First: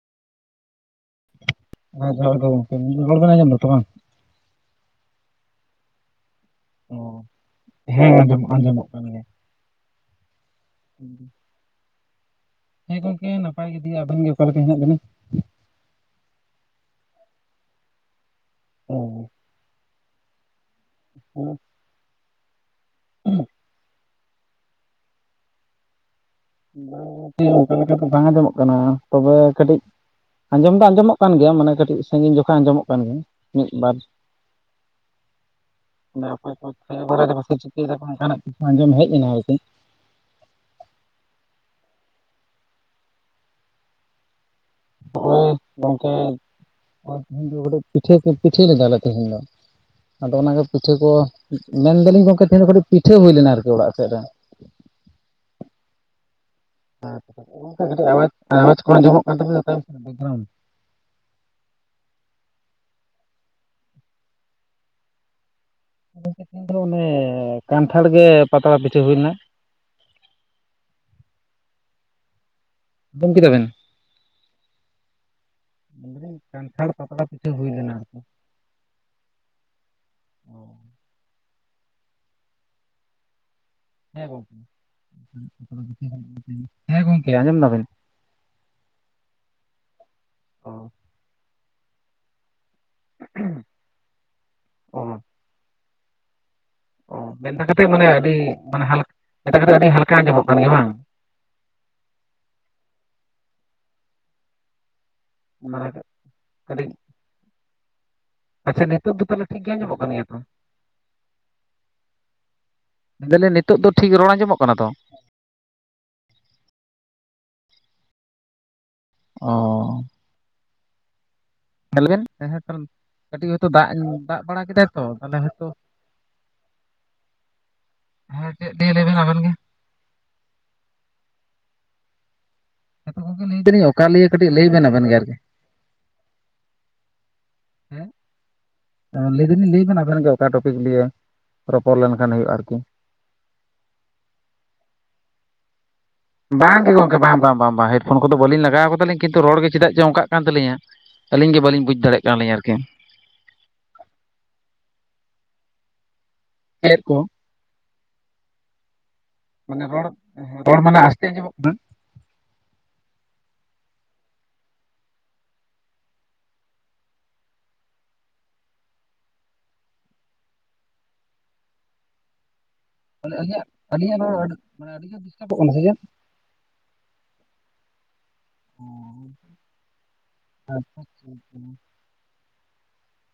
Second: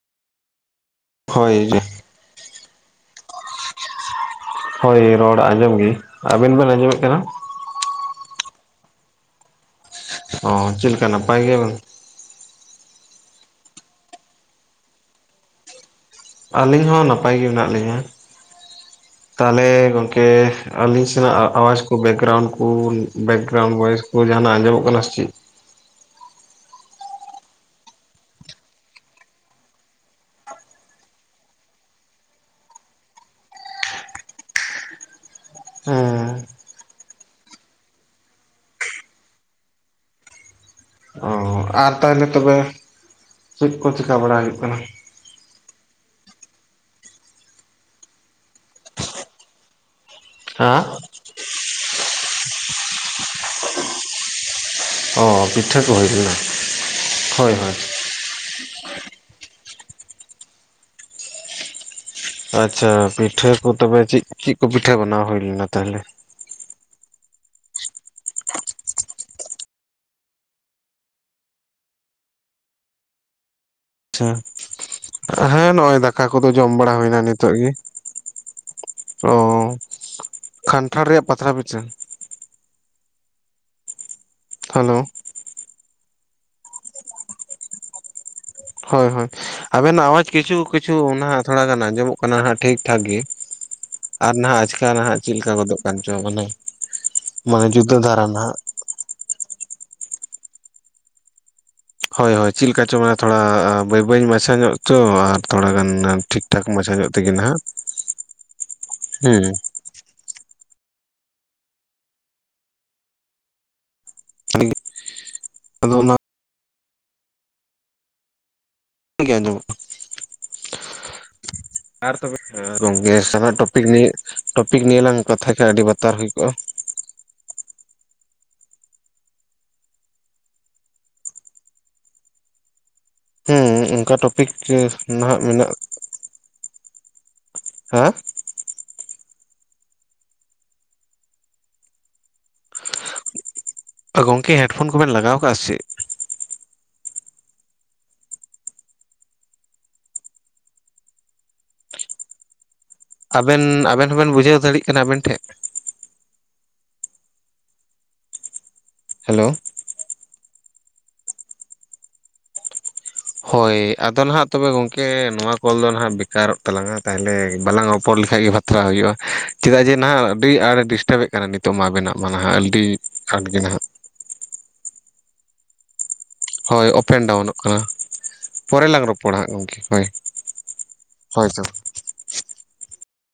ᱦᱳᱭ ᱡᱮ ᱡᱚᱦᱟᱨ ᱜᱮ ᱜᱟᱝᱠᱮ ᱨᱚᱲ ᱵᱤᱱ ᱟᱸᱡᱚᱢ ᱫᱟᱛᱚ ᱵᱟᱝ? ᱦᱳᱭ ᱨᱚᱲ ᱟᱸᱡᱚᱢ ᱜᱮ ᱟᱵᱤᱱ ᱵᱤᱱ ᱚ ᱟᱸᱡᱚᱢᱮᱫ ᱠᱟᱱᱟ? ᱦᱮᱸ ᱟᱸᱡᱚᱢᱚᱜ ᱟᱸᱡᱚᱢᱚᱜ ᱠᱟᱱ ᱜᱮᱭᱟ᱾ ᱚ ᱪᱮᱫ ᱞᱮᱠᱟ ᱱᱟᱯᱟᱭ ᱜᱮᱭᱟ ᱵᱮᱱ? ᱦᱮᱸ ᱜᱚᱝᱠᱮ ᱱᱟᱯᱟᱭ ᱜᱮ ᱫᱤᱭᱮ ᱟᱵᱤᱱ ᱜᱮ ᱚᱠᱟ ᱞᱮᱠᱟ ᱦᱮᱱᱟᱜ ᱵᱤᱱᱟ? ᱟᱹᱞᱤᱧ ᱦᱚᱸ ᱱᱟᱯᱟᱭᱜ ᱜᱮ ᱢᱮᱱᱟᱜ ᱞᱤᱧᱟᱹ ᱚ ᱛᱟᱦᱚᱞᱮ ᱜᱚᱢᱠᱮ ᱟᱹᱞᱤᱧ ᱥᱮᱱᱟᱜ ᱟᱣᱟᱡᱽ ᱠᱚ ᱵᱮᱠᱜᱨᱟᱣᱩᱱᱰ ᱠᱚ ᱵᱮᱠᱜᱨᱟᱣᱩᱱᱰ ᱵᱷᱚᱭᱮᱥ ᱠᱚ ᱟᱸᱡᱚᱢᱚᱜ ᱠᱟᱱᱟ ᱥᱮ ᱪᱮᱫ? ᱵᱟᱝ ᱜᱚᱝᱠᱮ ᱚᱱᱠᱟ ᱞᱮᱠᱟ ᱵᱟᱝ ᱟᱸᱡᱚᱢᱚᱜ ᱠᱟᱱᱟ ᱛᱚᱵᱮ ᱠᱟᱹᱴᱤᱡ ᱟᱸᱡᱚᱢ ᱫᱚ ᱟᱸᱡᱚᱢᱚᱜ ᱠᱟᱱ ᱜᱮᱭᱟ ᱢᱟᱱᱮ ᱠᱟᱹᱴᱤᱡ ᱥᱟᱺᱜᱤᱧ ᱡᱚᱠᱷᱚᱡ ᱟᱸᱡᱚᱢᱚᱜ ᱠᱟᱱ ᱜᱮᱭᱟ ᱢᱤᱫ ᱵᱟᱨ ᱚᱠᱚᱭ ᱠᱚ ᱪᱤᱠᱟᱹᱭ ᱫᱟᱠᱚ ᱚᱱᱠᱟᱱᱟᱜ ᱯᱩ ᱟᱸᱡᱚᱢ ᱦᱮᱡ ᱞᱮᱱᱟ ᱟᱨᱠᱤ᱾ ᱦᱮᱸ ᱚ ᱟᱨ ᱛᱟᱦᱚᱞᱮ ᱛᱚᱵᱮ ᱪᱮᱫ ᱠᱚ ᱪᱮᱠᱟ ᱵᱟᱲᱟ ᱦᱩᱭᱩᱜ ᱠᱟᱱᱟ? ᱦᱳᱭ ᱜᱚᱝᱠᱮ [inaudible] ᱯᱤᱴᱷ ᱯᱤᱴᱷᱮ ᱞᱮᱫᱟᱠᱮ ᱛᱮᱦᱮᱧ ᱫᱚ᱾ ᱟᱫᱚ ᱚᱱᱟᱜᱮ ᱦᱮᱸ ᱯᱤᱴᱷᱟᱹ ᱠᱚ ᱢᱮᱱᱫᱟᱞᱤᱧ ᱜᱚᱢᱠᱮ ᱛᱦᱮᱧ ᱫᱚ ᱠᱟᱹᱴᱤᱡ ᱯᱤᱴᱷᱟᱹ ᱦᱩᱭ ᱞᱮᱱᱟ ᱟᱨᱠᱤ ᱚᱲᱟᱜ ᱥᱮᱫ ᱨᱮ᱾ ᱚ ᱯᱤᱴᱷᱟᱹ ᱠᱚ ᱦᱩᱭ ᱞᱮᱱᱟ ᱦᱳᱭ ᱦᱳᱭ [inaudible] ᱟᱪᱪᱷᱟ ᱯᱤᱴᱷᱟᱹ ᱠᱚ ᱛᱚᱵᱮ ᱪᱮᱫ ᱪᱮᱫ ᱠᱚ ᱯᱤᱴᱷᱟᱹ ᱵᱮᱱᱟᱣ ᱦᱩᱭ ᱞᱮᱱᱟ ᱛᱟᱦᱞᱮ? ᱚᱱᱮ ᱠᱟᱱᱴᱷᱟᱲ ᱜᱮ ᱯᱟᱛᱲᱟ ᱯᱤᱴᱷᱟᱹ ᱦᱩᱭ ᱞᱮᱱᱟ᱾ ᱟᱧᱡᱚᱢ ᱠᱮᱫᱟᱵᱮᱱ? ᱟᱪᱪᱷᱟ ᱦᱮᱸ ᱱᱚᱜᱼᱚᱭ ᱫᱟᱠᱟ ᱠᱚᱫᱚ ᱡᱚᱢ ᱠᱟᱱᱴᱷᱟᱲ ᱵᱟᱲᱟ ᱦᱩᱭᱱᱟ ᱯᱟᱛᱲᱟ ᱯᱤᱴᱷᱟᱹ ᱱᱤᱛᱚᱜ ᱜᱮ᱾ ᱦᱩᱭ ᱞᱮᱱᱟ ᱟᱨᱠᱤ ᱚ ᱠᱟᱱᱴᱷᱟᱲ ᱨᱮᱭᱟᱜ ᱯᱟᱛᱲᱟ ᱯᱤᱴᱷᱟᱹ᱾ ᱦᱮᱸ ᱜᱚᱝᱠᱮ ᱾ ᱦᱮᱞᱳ ᱦᱮᱸ ᱜᱚᱢᱠᱮ ᱟᱸᱡᱚᱢ ᱫᱟᱵᱮᱱ? ᱦᱳᱭ ᱦᱳᱭ ᱟᱵᱮᱱᱟᱜ ᱟᱣᱟᱡᱽ ᱠᱤᱪᱷᱩ ᱚ ᱠᱤᱪᱷᱩ ᱚᱱᱟ ᱜᱟᱱ ᱟᱸᱡᱚᱢᱚᱜ ᱠᱟᱱᱟ ᱦᱟᱜ ᱴᱷᱤᱠ ᱴᱷᱟᱠ ᱜᱮ ᱟᱨ ᱱᱟᱦᱟᱜ ᱟᱪᱠᱟ ᱚ ᱱᱟᱦᱟᱜ ᱪᱮᱫ ᱞᱮᱠᱟ ᱜᱚᱫᱚᱜ ᱠᱟᱱ ᱪᱚᱝ ᱢᱟᱱᱮ ᱢᱮᱱ ᱫᱚ ᱠᱟᱛᱮ ᱡᱩᱫᱟᱹ ᱢᱟᱱᱮ ᱫᱷᱟᱨᱟ ᱟᱹᱰᱤ ᱱᱟᱦᱟᱜ [inaudible] ᱠᱟᱛᱮ ᱟᱹᱰᱤ ᱦᱟᱞᱠᱟ ᱟᱸᱡᱚᱢᱚᱜ ᱠᱟᱱ ᱜᱮᱭᱟ ᱵᱟᱝ? ᱦᱳᱭ ᱦᱳᱭ ᱪᱮᱫᱠᱟ ᱪᱚᱝ ᱢᱟᱱᱮ ᱛᱷᱚᱲᱟ ᱵᱟᱹᱭ ᱵᱟᱹᱭ ᱢᱟᱪᱷᱟ ᱧᱚᱜ ᱛᱚ ᱢᱟᱱᱮ ᱛᱷᱚᱲᱟᱜᱟᱱ ᱴᱷᱤᱠ ᱴᱷᱟᱠ ᱠᱟᱹᱴᱤᱡ ᱢᱟᱪᱷᱟ ᱧᱚᱜ ᱛᱮᱜᱮ ᱱᱟᱦᱟᱜ ᱟᱪᱪᱷᱟ ᱱᱤᱛᱚᱜ ᱫᱚ ᱛᱟᱦᱚᱞᱮ ᱦᱮᱸ ᱴᱤᱠ ᱜᱮ ᱟᱧᱡᱚᱜ ᱠᱟᱱᱟ ᱜᱮᱭᱟ ᱛᱚ ᱾ ᱢᱮᱱ ᱫᱟᱞᱤᱧ ᱱᱤᱛᱚᱜ ᱫᱚ ᱴᱷᱤᱠ ᱨᱚᱲ ᱟᱸᱡᱚᱢᱚᱜ ᱠᱟᱱᱟ ᱛᱚ? ᱟᱫᱚ ᱚᱱᱟ ᱜᱮ ᱚ ᱧᱮᱞ [inaudible] ᱟᱨ ᱵᱮᱱ ᱛᱚᱵᱮ ᱦᱮᱸ ᱜᱚᱝᱠᱮ ᱠᱟᱹᱴᱤᱡ ᱥᱟᱫᱟ ᱦᱚᱭᱛᱳ ᱴᱚᱯᱤᱡ ᱫᱟᱜ ᱱᱤᱭᱮ ᱫᱟᱜ ᱵᱟᱲᱟ ᱴᱚᱯᱤᱠ ᱠᱮᱫᱟᱭ ᱱᱤᱭᱮ ᱛᱚ ᱞᱟᱝ ᱛᱟᱦᱚᱞᱮ ᱠᱟᱛᱷ ᱦᱚᱭᱛᱳ ᱠᱷᱟᱱᱡ ᱟᱹᱰᱤ ᱵᱟᱛᱟᱨ ᱦᱩᱭ ᱠᱚᱜᱼᱟ᱾ ᱦᱮᱸ ᱪᱮᱫ ᱞᱟᱹᱭ ᱞᱮᱵᱮᱱ ᱟᱵᱮᱱ ᱜᱮ? ᱦᱮᱸᱛᱚ ᱜᱚᱝᱠᱮ ᱞᱟᱹᱭ ᱦᱮᱸ ᱫᱟᱞᱤᱧ ᱚᱠᱟ ᱚᱱᱠᱟ ᱞᱤᱭᱮ ᱠᱟᱹᱴᱤᱡ ᱴᱚᱯᱤᱠ ᱞᱟᱹᱭ ᱵᱮᱱ ᱟᱵᱮᱱ ᱜᱮ ᱟᱨᱠᱤ ᱱᱟᱦᱟᱜ ᱢᱮᱱᱟᱜ ᱦᱮᱸ᱾ ᱞᱟᱹᱭ ᱫᱚᱞᱤᱧ ᱞᱟᱹᱭ ᱵᱮᱱᱟ ᱟᱵᱮᱱ ᱜᱮ ᱚᱠᱟ ᱴᱚᱯᱤᱠ ᱞᱤᱭᱮ ᱨᱚᱯᱚᱲ ᱞᱮᱱᱠᱷᱟᱱ ᱦᱩᱭᱩᱜᱼᱟ ᱟᱨᱠᱤ ᱜᱚᱝᱠᱮ ᱦᱮᱰᱯᱷᱳᱱ ᱠᱚᱵᱮᱱ ᱞᱟᱜᱟᱣ ᱟᱠᱟᱟᱜᱼᱟ ᱥᱮ ᱵᱟᱝᱜᱮ ᱜᱚᱢᱠᱮ ᱵᱟᱝ ᱵᱟᱝ ᱵᱟᱝ ᱵᱟᱝ ᱦᱮᱰᱯᱷᱳᱱ ᱠᱚᱫᱚ ᱵᱟᱹᱞᱤᱧ ᱞᱟᱜᱟᱣ ᱠᱟᱫᱟᱹᱤᱧ ᱠᱤᱱᱛᱩ ᱨᱚᱲ ᱜᱮ ᱪᱮᱫᱟᱜ ᱪᱚᱝᱚᱱᱠ ᱠᱟᱱ ᱛᱟᱹᱞᱤᱧᱟ ᱟᱹᱞᱤᱧ ᱜᱮ ᱵᱟᱹᱞᱤᱧ ᱵᱩᱡᱽ ᱫᱟᱲᱮᱭᱟᱜᱞᱤᱧ ᱟᱨᱠᱤ ᱟᱵᱮᱱ ᱟᱵᱮᱱ ᱦᱚᱸᱵᱮᱱ ᱵᱩᱡᱷᱟᱹᱣ ᱫᱟᱲᱮᱭᱟᱜ ᱠᱟᱱᱟ ᱟᱵᱮᱱ ᱴᱷᱮᱱ ᱪᱮᱫ ᱠᱚ ᱦᱮᱞᱳ ᱢᱟᱱᱮ ᱨᱚᱲ ᱨᱚᱲ ᱢᱟᱱᱮ ᱟᱥᱛᱮ ᱟᱢᱚᱜ ᱠᱟᱱᱟ᱾ ᱦᱳᱭ ᱟᱫᱚ ᱱᱟᱦᱟᱜ ᱛᱚᱵᱮ ᱜᱚᱝᱠᱮ ᱱᱚᱣᱟ ᱠᱚᱞ ᱫᱚ ᱱᱟᱦᱟᱜ ᱵᱮᱠᱟᱨᱚᱜ ᱛᱟᱞᱟᱝᱟ ᱛᱟᱦᱚᱞᱮ ᱵᱟᱞᱟᱝ ᱨᱯᱚᱨ ᱞᱮᱠᱷᱟᱡ ᱜᱮ ᱵᱷᱟᱼᱼ ᱵᱟᱛᱨᱟᱣ ᱦᱩᱭᱩᱜᱼᱟ ᱪᱮᱫᱟᱜ ᱡᱮ ᱱᱟᱦᱟᱜ ᱟᱹᱰᱤ ᱟᱸᱴᱮ ᱰᱤᱥᱴᱟᱵᱮᱫ ᱠᱟᱱᱟ ᱱᱤᱛᱚᱜ ᱢᱟ ᱵᱮᱱᱟᱜ ᱢᱟ ᱱᱟᱦᱟᱜ ᱟᱹᱰᱤ ᱢᱟᱱᱮ ᱟᱸᱴ ᱜᱮ ᱟᱹᱞᱤᱧᱟᱜ ᱱᱟᱦᱟᱜ ᱟᱹᱞᱤᱧᱟᱜ ᱱᱚᱣᱟ ᱢᱟᱱᱮ ᱟᱹᱞᱤᱧᱟᱜ ᱰᱤᱥᱴᱟᱵᱚᱜ ᱠᱟᱱᱟ ᱥᱮ ᱪᱮ ᱦᱳᱭ ᱳᱯᱮᱱ ᱰᱟᱣᱩᱱᱚᱜ ᱠᱟᱱᱟ ᱯᱚᱨᱮ ᱞᱟᱝ ᱨᱚᱯᱚᱲᱟ ᱦᱟᱸᱟᱜ ᱜᱚᱢᱠᱮ ᱦᱳᱭ ᱦᱳᱭ ᱛᱚ